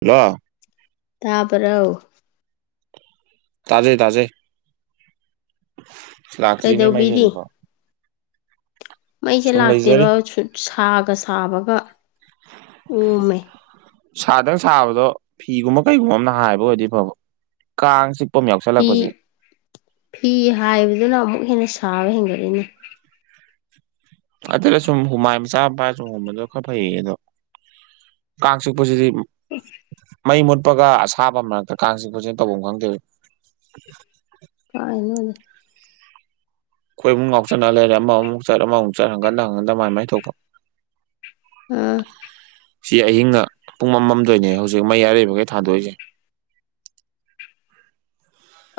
hello ꯇꯥꯕ꯭ꯔꯣ ꯇꯥꯖꯩ ꯇꯥꯖꯩ ꯂꯥꯛꯇ꯭ꯔꯤꯅꯦ ꯃꯩꯖꯦ ꯀꯩꯗꯧꯕꯤꯔꯤ ꯍꯩꯖꯤꯛꯐꯥꯎ ꯃꯩꯁꯦ ꯁꯨꯝ ꯂꯩꯖꯔꯤ ꯂꯥꯛꯇꯦꯕ ꯁꯥꯒ ꯁꯥꯕꯒ ꯑꯣꯝꯃꯦ ꯁꯥꯗꯪ ꯁꯥꯕꯗꯣ ꯐꯤꯒꯨꯝꯕ ꯀꯩꯒꯨꯝꯕ ꯑꯃꯅ ꯍꯥꯏꯕ ꯑꯣꯏꯔꯗꯤ ꯐꯕꯥ ꯀꯥꯡ ꯆꯤꯛ ꯐꯤ ꯐꯤ ꯍꯥꯏꯕꯗꯨꯅ ꯑꯃꯨꯛ ꯍꯦꯟꯅ ꯁꯥꯕ ꯍꯦꯟꯒꯠꯂꯤꯅꯦ ꯑꯗꯨꯅꯥ ꯁꯨꯝ ꯍꯨꯃꯥꯏ ꯃꯆꯥ ꯑꯃꯥ ꯄꯥꯏꯔꯥ ꯁꯨꯝ ꯍꯨꯝꯕꯥꯗꯨꯅꯥ ꯈꯔ ꯐꯩꯌꯦ ꯀꯥꯡ ꯆꯤꯛꯄꯥꯖꯤꯗꯤ ꯃꯨꯛ ꯎꯝ [inaudible] ꯃꯩ ꯃꯨꯠꯄꯥꯒ ꯑꯁꯥꯕ ꯃꯔꯛꯇꯥ ꯀꯥꯡ ꯆꯤꯛꯄꯥꯖꯤꯒꯥ ꯇꯧꯐꯝ ꯈꯪꯗꯦꯕꯥ ꯑꯩ ꯀꯥꯢꯅꯣꯗ ꯈꯣꯏ ꯏꯃꯨꯡ ꯉꯥꯎꯆꯠꯅꯥ ꯂꯩꯔꯦ ꯑꯃꯥꯃꯨꯛ ꯆꯠ ꯑꯃꯥꯃꯨꯛ ꯆꯠ ꯍꯪꯒꯠ ꯍꯟꯗꯥ ꯍꯪꯒꯠ ꯍꯟꯗꯥ ꯃꯥꯏ ꯃꯥꯏ ꯊꯣꯛꯄꯥ ꯎꯝ ꯁꯤ ꯑꯍꯤꯡꯅ ꯄꯨꯡ ꯑꯃꯃꯝꯗꯣꯏꯅꯦ ꯍꯧꯖꯤꯛ ꯃꯔꯩꯕꯉꯩ ꯊꯥꯟꯗꯣꯛꯏꯁꯦ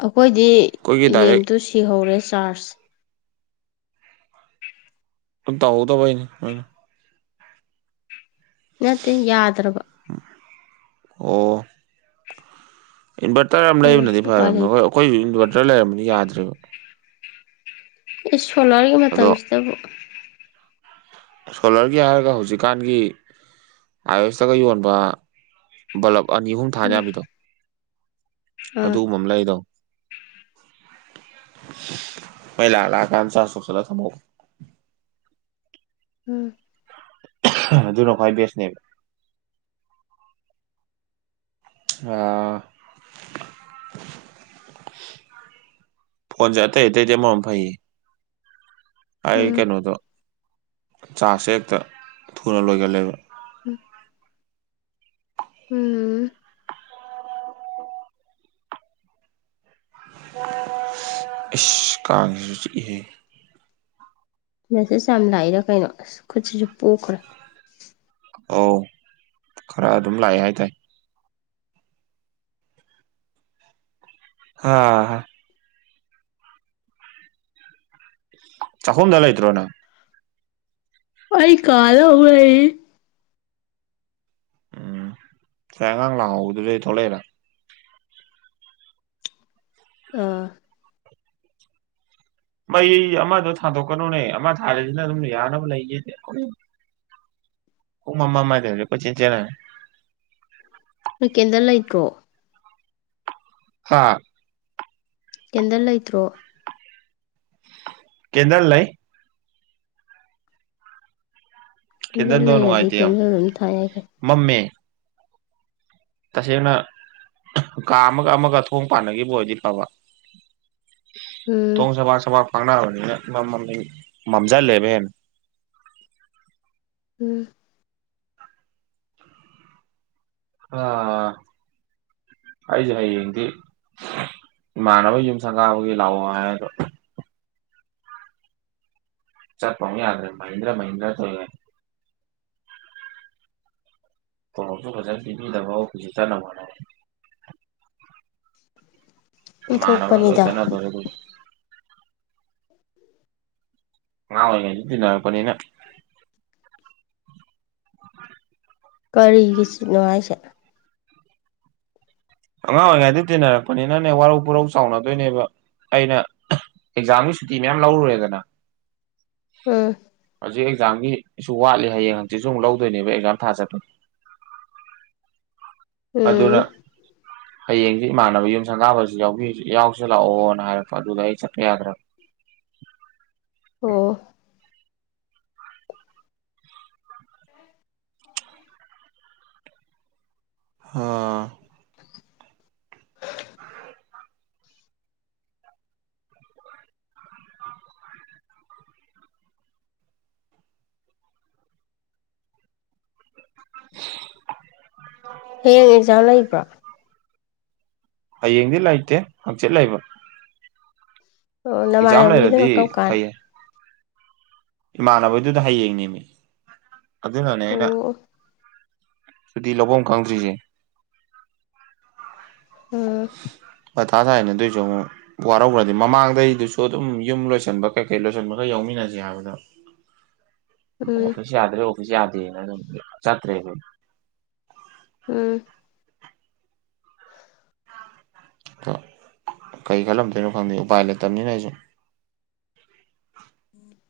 ꯑꯩꯈꯣꯏꯗꯤ ꯑꯩꯈꯣꯏꯒꯤ ꯗꯥꯏꯔꯦꯛ ꯂꯦꯝꯇꯨ ꯁꯤꯍꯧꯔꯦ ꯆꯥꯔꯖ [unintelligible] ꯑꯩꯅ ꯅꯠꯇꯦ ꯌꯥꯗ꯭ꯔꯕ ꯑꯣ ꯏꯟꯚꯔꯇꯔ ꯑꯃ ꯎꯝ ꯂꯩꯕꯅꯗꯤ ꯎꯄꯥꯏ ꯐꯔꯕꯅꯤ ꯑꯩꯈꯣꯏ ꯂꯩꯇꯦ ꯑꯩꯈꯣꯏꯁꯨ ꯏꯟꯚꯔꯇꯔ ꯂꯩꯔꯝꯕꯅꯤ ꯌꯥꯗ꯭ꯔꯦꯕ ꯏꯁ ꯁꯣꯂꯥꯔꯒꯤ ꯑꯗꯣ ꯃꯇꯝꯁꯤꯗꯕꯨ ꯁꯣꯂꯔꯒꯤ ꯍꯥꯏꯔꯒ ꯍꯧꯖꯤꯛꯀꯥꯟꯒꯤ ꯑꯌꯁꯇꯒ ꯌꯣꯟꯕ ꯕꯂꯞ ꯑꯅꯤ ꯑꯍꯨꯝ ꯊꯥꯟ ꯎꯝ ꯌꯥꯕꯤꯗꯣ ꯑꯥ ꯑꯗꯨꯒꯨꯝꯕ ꯑꯃ ꯂꯩꯗꯧꯅꯤ ꯃꯩ ꯂꯥꯛ ꯂꯥꯛꯒꯥꯟꯗ ꯆꯥꯁꯆ ꯇꯧꯁꯤꯟꯂ ꯊꯥꯝꯍꯞꯒꯗꯥꯝꯅꯤ ꯎꯝ ꯑꯗꯨꯅ ꯈꯣꯏ ꯕꯦꯁꯅꯦꯕ ꯍꯥ ꯐꯣꯟꯁꯦ ꯑꯇꯩ ꯑꯇꯩꯗꯤ ꯑꯃꯔꯣꯝ ꯐꯩꯌꯦ ꯑꯩ ꯎꯝ ꯀꯩꯅꯣꯗꯣ ꯆꯥꯔꯁꯦ ꯍꯦꯛꯇ ꯊꯨꯅ ꯂꯣꯏꯒꯜꯂꯦꯕ ꯎꯝ ꯎꯝ ꯢꯁ ꯀꯥꯡꯁꯤꯁꯨ ꯆꯤꯛꯢꯍꯦ ꯃꯦꯁꯦꯁ ꯌꯥꯝ ꯂꯥꯛꯏꯔ ꯀꯩꯅꯣ ꯑꯁ ꯈꯨꯠꯁꯤꯁꯨ ꯄꯣꯛꯈ꯭ꯔꯦ ꯑꯧ ꯈꯔ ꯑꯗꯨꯝ ꯂꯥꯛꯑꯦ ꯍꯥꯏꯇꯥꯥꯏ ꯍꯥ ꯆꯥꯛꯈꯨꯝꯗ ꯂꯩꯇ꯭ꯔꯣ ꯅꯪ ꯑꯩ ꯀꯥꯗ ꯑꯃꯨꯛ ꯂꯩꯔꯤ ꯁꯥꯏ ꯑꯉꯥꯡ ꯂꯥꯛꯍꯧꯕꯗꯨꯗꯩ ꯊꯣꯛꯂꯛꯏꯔꯥ ꯑꯥ ꯃꯩ ꯑꯃꯗꯣ ꯊꯥꯗꯣꯛꯀꯅꯨꯅꯦ ꯑꯃ ꯊꯥꯟꯂꯤꯗꯨꯅ ꯑꯗꯨꯝ ꯌꯥꯅꯕ ꯂꯩꯒꯦꯗꯦ ꯄꯨꯡ ꯑꯝꯃꯃꯗꯩꯗꯤ ꯀꯣꯏꯆꯦꯟ ꯆꯦꯜꯂꯦ ꯅꯣꯏ ꯀꯦꯟꯗꯥꯜ ꯂꯩꯇ꯭ꯔꯣ ꯍꯥꯥ ꯀꯦꯟꯗꯜ ꯂꯩꯇ꯭ꯔꯣ ꯀꯦꯟꯗꯜ ꯂꯩ ꯀꯦꯟꯗꯜ ꯀꯦꯟꯗꯜꯗꯣ ꯂꯩꯔꯗꯤ ꯅꯨꯡꯉꯥꯏꯇꯦ ꯌꯥꯝ ꯀꯦꯟꯗꯜ ꯑꯗꯨꯝ ꯊꯥꯌꯥꯏ ꯀꯩꯅꯣ ꯃꯝꯃꯦ ꯇꯁꯦꯡꯅ ꯀꯥ ꯑꯃꯒ ꯑꯃꯒ ꯊꯣꯡ ꯄꯥꯟꯅꯒꯤꯕ ꯑꯣꯏꯔꯗꯤ ꯐꯕ ꯎꯝ ꯊꯣꯡ ꯁꯕꯥꯛ ꯁꯕꯥꯛ ꯐꯛꯅꯕꯅꯤꯅ ꯃꯝꯃꯅꯤꯅ ꯃꯝꯖꯤꯜꯂꯦꯕ ꯍꯦꯟꯅ ꯎꯝ ꯍꯥꯑꯥ ꯑꯩꯖꯦ ꯍꯌꯦꯡꯗꯤ ꯏꯃꯥꯟꯅꯕꯒꯤ ꯌꯨꯝ ꯁꯪꯒꯥꯕꯒꯤ ꯂꯥꯛꯑꯣ ꯍꯥꯏ ꯑꯗꯣ ꯆꯠꯄꯥꯎ ꯑꯃꯨꯛ ꯌꯥꯗ꯭ꯔꯦ ꯃꯍꯤꯟꯗ꯭ꯔꯥ ꯃꯍꯤꯟꯗ꯭ꯔꯥ ꯇꯧꯋꯤꯉꯩꯗ ꯀꯣꯂꯣꯞꯁꯨ ꯐꯖꯅ ꯄꯤꯕꯤꯗꯕ ꯑꯣꯐꯤꯁꯁꯨ ꯆꯠꯅꯕ ꯍꯣꯠꯅꯕ ꯏꯃꯥꯟꯅꯕ ꯂꯣꯏꯅ ꯑꯣꯟꯊꯣꯛꯄꯅꯤꯗ ꯆꯠꯅꯗꯣꯔꯦ ꯑꯉꯥꯡ ꯑꯣꯏꯔꯤꯉꯩꯗꯩ ꯇꯤꯟꯅꯔꯛꯄꯅꯤꯅ [inaudible] ꯀꯔꯤꯒꯤ ꯁꯤꯠꯅꯣ ꯍꯥꯏꯁꯦ ꯑꯉꯥꯡ ꯑꯣꯏꯔꯤꯉꯩꯗ ꯇꯤꯟꯅꯔꯛꯄꯅꯤꯅꯅꯦ ꯋꯥꯔꯧ ꯄꯨꯔꯧ ꯆꯥꯎꯅꯗꯣꯏꯅꯦꯕ ꯑꯩꯅ ꯑꯦꯛꯖꯥꯝꯒꯤ ꯁꯨꯇꯤ ꯃꯌꯥꯝ ꯂꯧꯔꯨꯔꯦꯗꯅ ꯑꯥ ꯍꯧꯖꯤꯛ ꯑꯦꯛꯖꯥꯝꯒꯤꯁꯨ ꯋꯥꯠꯂꯤ ꯍꯌꯦꯡ ꯍꯥꯡꯆꯤꯠꯁꯨ ꯑꯃꯨꯛ ꯂꯧꯗꯣꯏꯅꯦꯕ ꯑꯦꯛꯖꯥꯝ ꯊꯥ ꯆꯠꯄꯒꯤ ꯎꯝ ꯑꯗꯨꯅ ꯍꯌꯦꯡꯁꯦ ꯏꯃꯥꯟꯅꯕ ꯌꯨꯝ ꯁꯪꯒꯥꯕꯁꯨ ꯌꯥꯎꯕꯤ ꯌꯥꯎꯁꯤ ꯂꯥꯛꯑꯣꯅ ꯍꯥꯏꯔꯛꯄ ꯑꯗꯨꯗ ꯑꯩ ꯆꯠꯄ ꯌꯥꯗ꯭ꯔꯕ ꯑꯣ ꯍꯥ [unintelligible] ꯍꯌꯦꯡ ꯑꯦꯛꯖꯥꯝ ꯂꯩꯕ꯭ꯔꯣ ꯍꯌꯦꯡꯗꯤ ꯂꯩꯇꯦ ꯍꯥꯡꯆꯤꯠ ꯂꯩꯕ ꯑꯣ ꯑꯦꯛꯖꯥꯝ ꯂꯩꯔꯗꯤ ꯅꯃꯥꯟꯅꯕꯒꯤꯗꯨꯅ ꯀꯝ ꯀꯥꯟ ꯏꯃꯥꯟꯅꯕꯗꯨꯅ ꯍꯌꯦꯡꯅꯦꯃꯤ ꯑꯗꯨꯅꯅꯦ ꯑꯩꯅ ꯑꯣ ꯁꯨꯇꯤ ꯂꯧꯕꯝ ꯈꯪꯗ꯭ꯔꯤꯁꯦ ꯑꯣ ꯃꯊꯥ ꯁꯥꯏꯅ ꯑꯗꯨꯏꯁꯨ ꯑꯃꯨꯛ ꯋꯥꯔꯧꯒ꯭ꯔꯗꯤ ꯃꯃꯥꯡꯗ ꯑꯩꯗꯨꯁꯨ ꯑꯗꯨꯝ ꯌꯨꯝ ꯂꯣꯏꯁꯤꯟꯕ ꯀꯩ ꯀꯩ ꯂꯣꯏꯁꯤꯟꯕ ꯈꯔ ꯌꯥꯎꯃꯤꯟꯅꯁꯤ ꯍꯥꯏꯕꯗ [inaudible] ꯎꯝ ꯌꯥꯗ꯭ꯔꯥ ꯑꯣꯐꯤꯁ ꯌꯥꯗꯦꯅ ꯑꯗꯨꯝ ꯆꯠꯇ꯭ꯔꯦꯕ ꯎꯝ ꯑꯗꯣ ꯀꯔꯤ ꯈꯜꯂꯝꯗꯣꯏꯅꯣ ꯈꯪꯗꯦ ꯎꯄꯥꯏ ꯂꯩꯇꯕꯅꯤꯅ ꯑꯩꯁꯨ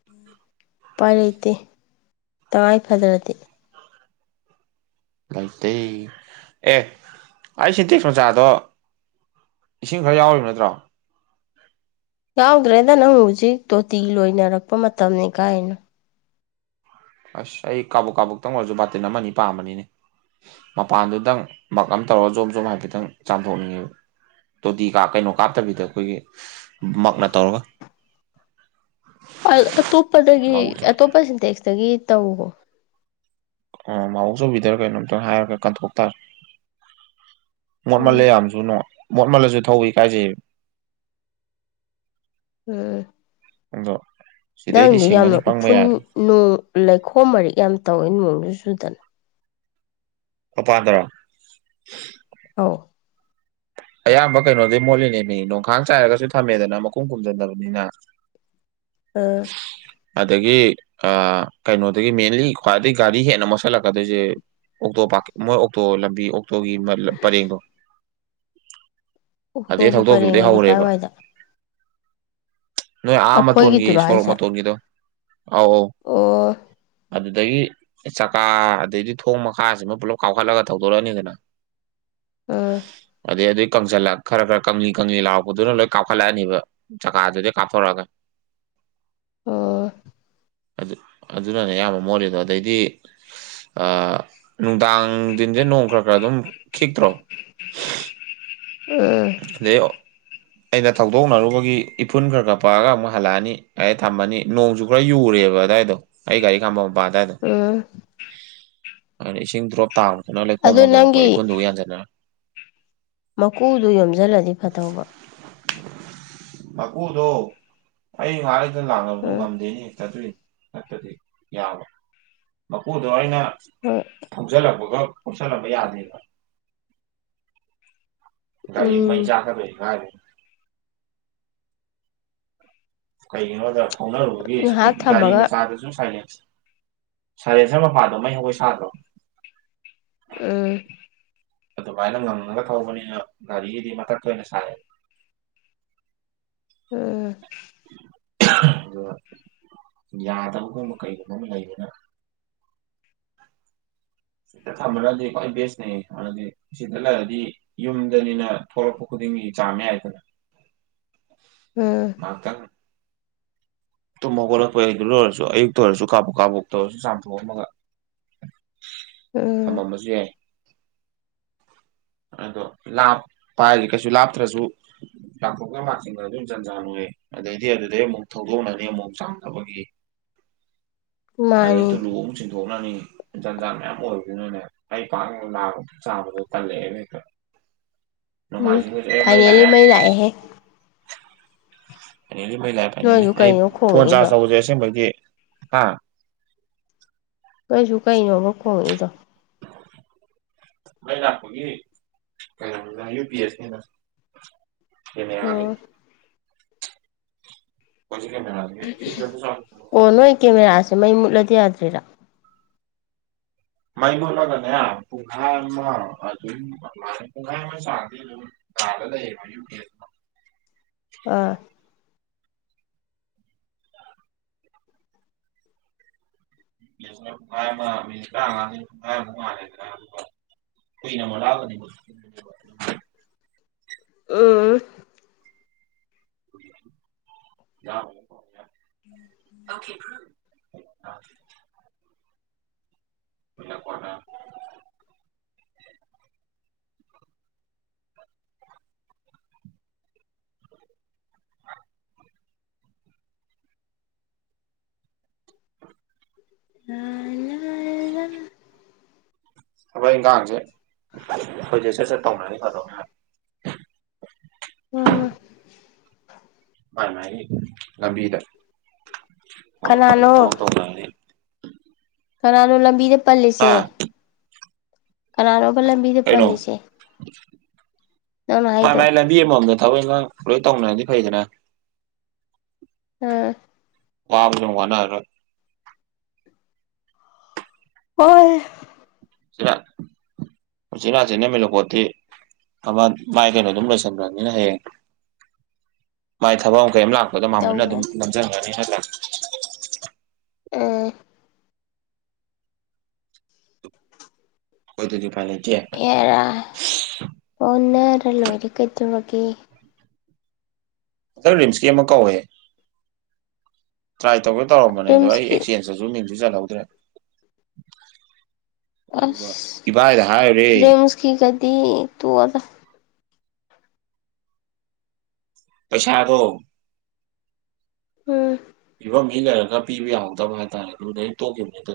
ꯎꯝ [inaudible] ꯎꯄꯥꯏ ꯂꯩꯇꯦ ꯇꯉꯥꯏꯐꯗ꯭ꯔꯗꯤ ꯂꯩꯇꯦ ꯑꯦ ꯑꯩ ꯁꯤꯟꯇꯦꯛꯁ ꯃꯆꯥꯗꯣ ꯏꯁꯤꯡ ꯈꯔ ꯌꯥꯎꯔꯤꯕ ꯅꯠꯇ꯭ꯔꯣ ꯌꯥꯎꯗ꯭ꯔꯦꯗ ꯅꯪ ꯍꯧꯖꯤꯛ ꯇꯣꯇꯤ ꯂꯣꯏꯅꯔꯛꯄ ꯃꯇꯝꯅꯤ ꯀꯥꯏꯗꯩꯅꯣ ꯑꯁ ꯑꯩ ꯀꯥꯕꯣꯛ ꯀꯥꯕꯣꯛꯇꯪ ꯑꯣꯏꯔꯁꯨ ꯕꯥꯇꯤꯟ ꯑꯃ ꯑꯅꯤ ꯄꯥꯝꯕꯅꯤꯅꯦ ꯃꯄꯥꯟꯗꯨꯗꯪ ꯃꯛ ꯑꯃ ꯇꯧꯔꯒ ꯖꯣꯕ ꯖꯣꯕ ꯍꯥꯏꯐꯦꯠꯇꯪ ꯆꯥꯝꯊꯣꯛꯅꯤꯡꯉꯦꯕ ꯇꯣꯇꯤ ꯀꯥꯞ ꯀꯩꯅꯣ ꯀꯥꯞꯇꯕꯤꯗ ꯑꯩꯈꯣꯏꯒꯤ ꯃꯛꯅ ꯇꯧꯔꯒ ꯑꯇꯣꯞꯄꯗꯒꯤ ꯃꯥꯕꯣꯛ ꯑꯇꯣꯞꯄ ꯁꯤꯟꯇꯦꯛꯁꯇꯒꯤ ꯇꯧꯑꯣ ꯑꯣ ꯃꯥꯕꯣꯛ ꯆꯧꯕꯤꯗꯔ ꯀꯩꯅꯣꯝꯇꯪ ꯍꯥꯏꯔꯒ ꯀꯟꯊꯣꯛ ꯇꯥꯔꯦ ꯃꯣꯠꯃꯜꯂꯦ ꯎꯝ ꯌꯥꯝꯁꯨ ꯃꯣꯠꯃꯜꯂꯁꯨ ꯊꯧꯕ ꯏꯀꯥꯏꯖꯩꯕ ꯎꯝ ꯑꯗꯣ ꯁꯤꯗꯩꯗꯤ ꯅꯪꯗꯣ ꯌꯥꯝꯅ ꯁꯤꯡꯉꯅꯤ ꯄꯪꯕ ꯎꯐꯨꯟ ꯌꯥꯗꯦ ꯅꯣꯡ ꯂꯩꯈꯣꯝ ꯃꯔꯤꯛ ꯌꯥꯝ ꯇꯧꯋꯦ ꯅꯣꯡꯁꯨ ꯆꯨꯗꯅ ꯃꯄꯥꯥꯟꯗꯔꯣ ꯑꯧ ꯑꯌꯥꯝꯕ ꯀꯩꯅꯣꯗꯤ ꯃꯣꯠꯂꯤꯅꯦ ꯃꯤ ꯅꯣꯡꯈꯥꯡ ꯆꯥꯏꯔꯒꯁꯨ ꯊꯝꯃꯦꯗꯅ ꯃꯈꯨꯝ ꯈꯨꯝꯖꯟꯗꯕꯅꯤꯅ ꯎꯝ [inaudible] ꯎꯝ ꯑꯗꯒꯤ ꯑ ꯀꯩꯅꯣꯗꯒꯤ ꯃꯦꯟꯂꯤ ꯈ꯭ꯋꯥꯏꯗꯒꯤ ꯒꯥꯔꯤ ꯍꯦꯟꯅ ꯃꯣꯠꯁꯤꯜꯂꯛ ꯀꯗꯣꯏꯁꯦ ꯑꯣꯛꯇꯣ ꯃꯣꯏ ꯑꯣꯛꯇꯣ ꯂꯝꯕꯤ ꯑꯣꯛꯇꯣꯒꯤ ꯄꯔꯦꯡꯗꯣ ꯑꯗꯩ ꯑꯣꯛꯇꯣꯛꯒꯤ ꯄꯔꯦꯡ ꯊꯧꯗꯣꯛꯈꯤꯕꯗꯩ ꯍꯥꯏꯗꯤ ꯍꯧꯔꯦꯕ ꯀꯥꯏꯋꯥꯏꯗ ꯅꯣꯏ ꯑꯥ ꯃꯇꯣꯟꯒꯤ ꯑꯩꯈꯣꯏꯒꯤꯗꯨꯔꯣ ꯁꯣꯔꯣꯛ ꯍꯥꯏꯁꯦ ꯃꯇꯣꯟꯒꯤꯗꯣ ꯑꯧ ꯑꯧ ꯑꯣ ꯑꯗꯨꯗꯤ ꯑꯗꯒꯤ ꯆꯥꯛꯀꯥ ꯑꯗꯩꯗꯤ ꯊꯣꯡ ꯃꯈꯥꯁꯤꯃ ꯄꯨꯂꯞ ꯀꯥꯞꯈꯠꯂꯒ ꯊꯧꯗꯣꯔꯛꯑꯅꯤꯗꯅ ꯎꯝ ꯑꯗꯩ ꯑꯗꯨꯒꯤ ꯀꯪꯁꯤꯜꯂ ꯈꯔ ꯈꯔ ꯀꯪꯂꯤ ꯀꯪꯂꯤ ꯂꯥꯎꯔꯛꯄꯗꯨꯅ ꯂꯣꯏ ꯀꯥꯞꯈꯠꯂꯛꯑꯅꯦꯕ ꯆꯥꯛꯀꯥꯗꯨꯗꯩ ꯀꯥꯞꯊꯣꯔꯛꯑꯒ ꯎꯝ ꯑꯗꯨ ꯑꯗꯨꯅꯅꯦ ꯑꯌꯥꯝꯕ ꯃꯣꯠꯂꯤꯗꯣ ꯑꯗꯩꯗꯤ ꯑ ꯅꯨꯡꯗꯥꯡꯁꯤꯡꯁꯦ ꯅꯣꯡ ꯈꯔ ꯈꯔ ꯑꯗꯨꯝ ꯈꯤꯛꯇ꯭ꯔꯣ ꯎꯝ ꯑꯗꯩ ꯑꯩꯅ ꯊꯧꯗꯣꯛꯅꯔꯨꯕꯒꯤ ꯏꯐꯨꯟ ꯈꯔ ꯈꯔ ꯄꯛꯑꯒ ꯑꯃꯨꯛ ꯍꯜꯂꯛꯑꯅꯤ ꯑ ꯊꯝꯃꯅꯤ ꯅꯣꯡꯁꯨꯨ ꯈꯔ ꯌꯨꯔꯦꯕ ꯑꯗꯨꯋꯥꯏꯗꯣ ꯑꯩ ꯒꯥꯔꯤ ꯈꯥꯝꯕ ꯃꯄꯥ ꯑꯗꯨꯋꯥꯏꯗꯣ ꯎꯝ ꯑꯗꯨꯅ ꯏꯁꯤꯡ ꯗ꯭ꯔꯣꯞ ꯇꯥꯕꯗꯅ ꯂꯩꯈꯣꯝ ꯑꯗꯨ ꯑꯣꯟꯗꯣꯔꯛꯄ ꯅꯪꯒꯤ ꯏꯐꯨꯟꯗꯣ ꯌꯥꯟꯁꯤꯟꯅꯔ ꯃꯀꯨꯗꯣ ꯌꯣꯝꯁꯤꯜꯂꯗꯤ ꯐꯇꯧꯕ ꯃꯒꯨꯗꯣ ꯑꯩꯅ ꯂꯥꯛꯕꯗꯣ ꯎꯝ ꯉꯝꯗꯦꯅꯦ ꯍꯦꯛꯇ ꯑꯗꯨꯏ ꯅꯠꯇꯗꯤ ꯌꯥꯕ ꯃꯄꯨꯗꯣ ꯑꯩꯅ ꯍꯣꯏ ꯊꯧꯆꯜꯂꯛꯄꯒ ꯐꯣꯆꯜꯂꯛꯄꯒ ꯌꯥꯗꯦꯕ ꯒꯥꯔꯤ ꯎꯝ ꯃꯩ ꯆꯥꯛꯒꯗꯨꯢꯅꯦ ꯀꯥꯢꯗꯩꯅꯣ ꯀꯩꯒꯤꯅꯣꯗ ꯊꯥꯎꯅꯔꯨꯕꯒꯤ ꯉꯥꯏꯍꯥꯛ ꯒꯥꯔꯤ ꯊꯝꯃꯒ ꯃꯆꯥꯗ ꯁꯨꯝ ꯁꯥꯏꯂꯦꯟꯁ ꯁꯔꯦꯟꯁ꯭ꯔ ꯃꯄꯥꯗꯣ ꯃꯩ ꯍꯧꯉꯩꯢ ꯁꯥꯗ꯭ꯔꯣ ꯎꯝ ꯑꯗꯨꯃꯥꯏꯅ ꯉꯡꯉꯒ ꯊꯧꯕꯅꯤꯅ ꯒꯥꯔꯤꯒꯤꯗꯤ ꯃꯊꯛꯇꯣꯏꯅ ꯁꯥꯏ ꯎꯝ ꯑꯗꯣ ꯌꯥꯗꯕꯒꯨꯝꯕ ꯀꯩꯒꯨꯝꯕ ꯑꯃ ꯂꯩꯕꯅ ꯊꯝꯕꯅꯗꯤ ꯈ꯭ꯋꯥꯏ ꯕꯦꯁꯅꯦ [unintelligible] ꯁꯤ ꯂꯩꯔꯗꯤ ꯌꯨꯝꯗꯅꯤꯅ ꯊꯣꯛꯔꯛꯄ ꯈꯨꯗꯤꯡꯒꯤ ꯆꯥꯝꯃ ꯌꯥꯏꯗꯅ [unintelligible] ꯎꯝ ꯉꯥꯛꯇꯪ ꯇꯨꯝ ꯍꯧꯒꯠꯂꯛꯄꯩꯗꯨꯗ ꯑꯣꯏꯔꯁꯨ ꯑꯌꯨꯛꯇ ꯑꯣꯏꯔꯁꯨ ꯀꯥꯕꯣꯛ ꯀꯥꯕꯣꯛꯇ ꯑꯣꯏꯔꯁꯨ ꯆꯥꯝꯊꯣꯛꯑꯝꯃꯒ [unintelligible] ꯎꯝ ꯊꯝꯃꯝꯃꯁꯨ ꯌꯥꯏ ꯑꯗꯣ ꯂꯥꯞꯄ ꯍꯥꯏꯖꯦ ꯀꯩꯁꯨ ꯂꯥꯞꯇ꯭ꯔꯁꯨ [unintelligible] ꯖꯟꯖꯥꯟ ꯑꯣꯏ ꯑꯗꯩꯗꯤ ꯑꯗꯨꯗꯩ ꯑꯃꯨꯛ ꯊꯧꯗꯣꯛꯅꯅꯤ ꯑꯃꯛ ꯆꯥꯝꯅꯕꯒꯤ ꯑꯗꯩ ꯃꯥꯅꯤ ꯇꯨꯂꯨ ꯑꯃꯨ ꯆꯤꯟꯊꯣꯛꯅꯅꯤ ꯖꯟꯖꯥꯟ ꯃꯌꯥꯝ ꯑꯣꯏꯕꯗꯨꯅꯅꯦ ꯑꯩ [unintelligible] ꯆꯥꯝꯕꯗꯣ ꯇꯜꯂꯛꯑꯦꯕ ꯍꯦꯛꯇ ꯎꯝ ꯅꯣꯡꯃꯥꯏꯖꯤꯛ ꯒꯁꯦ ꯑꯦ ꯃꯩ ꯐꯥꯏꯅꯦꯜꯂꯤ ꯂꯥꯛꯑꯦ ꯂꯥꯛꯑꯦꯍꯦ ꯐꯥꯏꯅꯦꯜꯂꯤ ꯃꯩ ꯂꯥꯛꯑꯦ ꯐꯥꯏꯅꯦꯜꯂꯤ ꯅꯣꯏꯁꯨ ꯑꯩ ꯀꯩꯅꯣ ꯐꯣꯟ ꯆꯥꯔꯖ ꯈꯣꯡꯉꯛꯏꯗꯣ ꯇꯧꯕꯁꯦ ꯑꯁꯦꯡꯕꯗꯤ ꯍꯥ ꯅꯣꯏꯖꯨ ꯀꯩꯅꯣ ꯑꯃ ꯈꯣꯡꯉꯛꯏꯗꯣ ꯃꯩ ꯂꯥꯛꯄꯒꯤ ꯀꯩꯅꯣꯅꯤꯗ ꯌꯨ ꯄꯤ ꯑꯦꯁꯅꯤꯗ ꯀꯦꯃꯦꯔꯥ ꯒꯤ ꯑꯣ [unintelligible] ꯑꯣ ꯅꯣꯏ ꯀꯦꯃꯦꯔꯥꯁꯦ ꯃꯩ ꯃꯨꯠꯂꯗꯤ ꯌꯥꯗ꯭ꯔꯤꯔꯥ ꯃꯩ ꯃꯨꯠꯂꯒꯅꯦ ꯄꯨꯡꯈꯥꯏ ꯑꯃ ꯑꯗꯨꯝ ꯑꯗꯨꯃꯥꯏ ꯄꯨꯡꯈꯥꯏ ꯑꯃ ꯆꯥꯡꯗꯤ ꯑꯗꯨꯝ ꯀꯥꯗ ꯂꯩꯌꯦꯕ ꯌꯨ ꯄꯤ ꯑꯦꯁꯇꯣ ꯑꯥ [unintelligible] [unintelligible] ꯎꯝ [unintelligible] [unintelligible] [unintelligible] [unintelligible] ꯊꯕꯥꯛ ꯏꯟꯒꯥꯡꯖꯦ ꯑꯩꯈꯣꯏꯖꯦ ꯁꯠ ꯁꯠ ꯇꯧꯅꯔꯗꯤ ꯐꯗꯧꯅꯦ ꯍꯥꯏ ꯎꯝ ꯃꯥꯏ ꯃꯥꯏꯒꯤ ꯂꯝꯕꯤꯗ ꯑꯃꯃꯝꯅ ꯀꯅꯥꯅꯣ ꯊꯕꯛ ꯇꯧꯅꯔꯗꯤ ꯀꯅꯥꯅꯣ ꯂꯝꯕꯤꯗ ꯄꯜꯂꯤꯁꯦ ꯑꯥ ꯀꯅꯥꯅꯣꯕ ꯂꯝꯕꯤꯗ ꯀꯩꯅꯣ ꯄꯜꯂꯤꯁꯦ ꯅꯪꯅ ꯍꯥꯏꯗꯣ ꯄꯤ ꯑꯃꯃꯝꯗ ꯊꯕꯛ ꯏꯪꯒꯥꯡ ꯂꯣꯏ ꯇꯧꯅꯔꯗꯤ ꯐꯩꯗꯅ ꯑꯥ ꯋꯥꯕꯖꯨ ꯑꯝ ꯋꯥꯅꯔꯥꯔꯣꯏ ꯋꯥꯏꯍꯦ [unintelligible] ꯎꯆꯤꯟ ꯅꯥꯆꯤꯟꯅ [unintelligible] ꯇꯤ ꯑꯃ ꯃꯥꯏ ꯀꯩꯅꯣꯗꯨꯝꯃ ꯂꯣꯏꯁꯟꯒ꯭ꯔꯅꯤꯅ ꯍꯌꯦꯡ ꯃꯥꯏ ꯊꯕꯛ ꯑꯃ ꯀꯩꯝ ꯂꯥꯛ ꯗ ꯃꯝꯍꯟꯅ ꯑꯗꯨꯝ ꯇꯧꯒ꯭ꯔꯅꯤ ꯅꯝꯖꯟꯒ꯭ꯔꯅꯤ ꯅꯠꯇ꯭ꯔꯥ ꯎꯝ ꯍꯣꯏ ꯗꯨꯗꯤ ꯎꯄꯥꯏ ꯂꯩꯇꯦ ꯍꯦꯔꯥ ꯍꯣꯟꯅꯔ ꯂꯣꯏꯔꯦ ꯀꯩꯗꯧꯔꯒꯦ ꯍꯟꯗꯛ ꯔꯤꯝꯁꯀꯤ ꯑꯃ ꯀꯧꯋꯦ ꯇ꯭ꯔꯥꯏ ꯇꯧꯒꯦ ꯇꯧꯔꯝꯕꯅꯦ ꯑꯗꯣ ꯑꯩ ꯔꯤꯝꯁꯀꯤ ꯑꯦꯛꯆꯦꯟꯖꯇꯖꯨ ꯃꯤꯡꯁꯨ ꯆꯜꯍꯧꯗ꯭ꯔꯦ ꯑꯗꯨꯒ ꯏꯕꯥꯏꯗ ꯍꯥꯏꯔꯨꯔꯦ ꯐꯤꯒꯗꯤ ꯇꯨꯑꯣꯗ ꯄꯩꯁꯥꯗꯣ ꯎꯝ [unintelligible] ꯄꯤꯕ ꯌꯥꯎꯗꯕ ꯍꯥꯏꯇꯥꯔꯦ ꯑꯗꯨꯗꯩ ꯇꯣꯛꯈꯤꯕꯅꯤ ꯍꯥꯏꯇ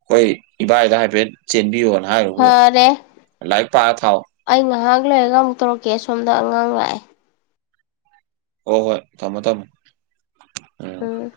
ꯑꯩꯈꯣꯏ ꯏꯕꯥꯏꯗ ꯍꯥꯏꯐꯦꯠ ꯆꯦꯟꯕꯤꯌꯣꯅ ꯍꯥꯏꯔꯕꯨ ꯐꯔꯦ ꯂꯥꯏꯔꯤꯛ ꯄꯥꯔ ꯊꯥꯎ ꯑꯩ ꯉꯥꯏꯍꯥꯛ ꯂꯩꯏꯔꯒ ꯑꯃꯨꯛ ꯇꯧꯔꯛꯀꯦ ꯑꯁꯣꯝꯗ ꯑꯉꯥꯡ ꯂꯥꯛꯑꯦ ꯍꯣ ꯍꯣꯏ ꯊꯝꯃꯣ ꯊꯝꯃꯣ ꯎꯝ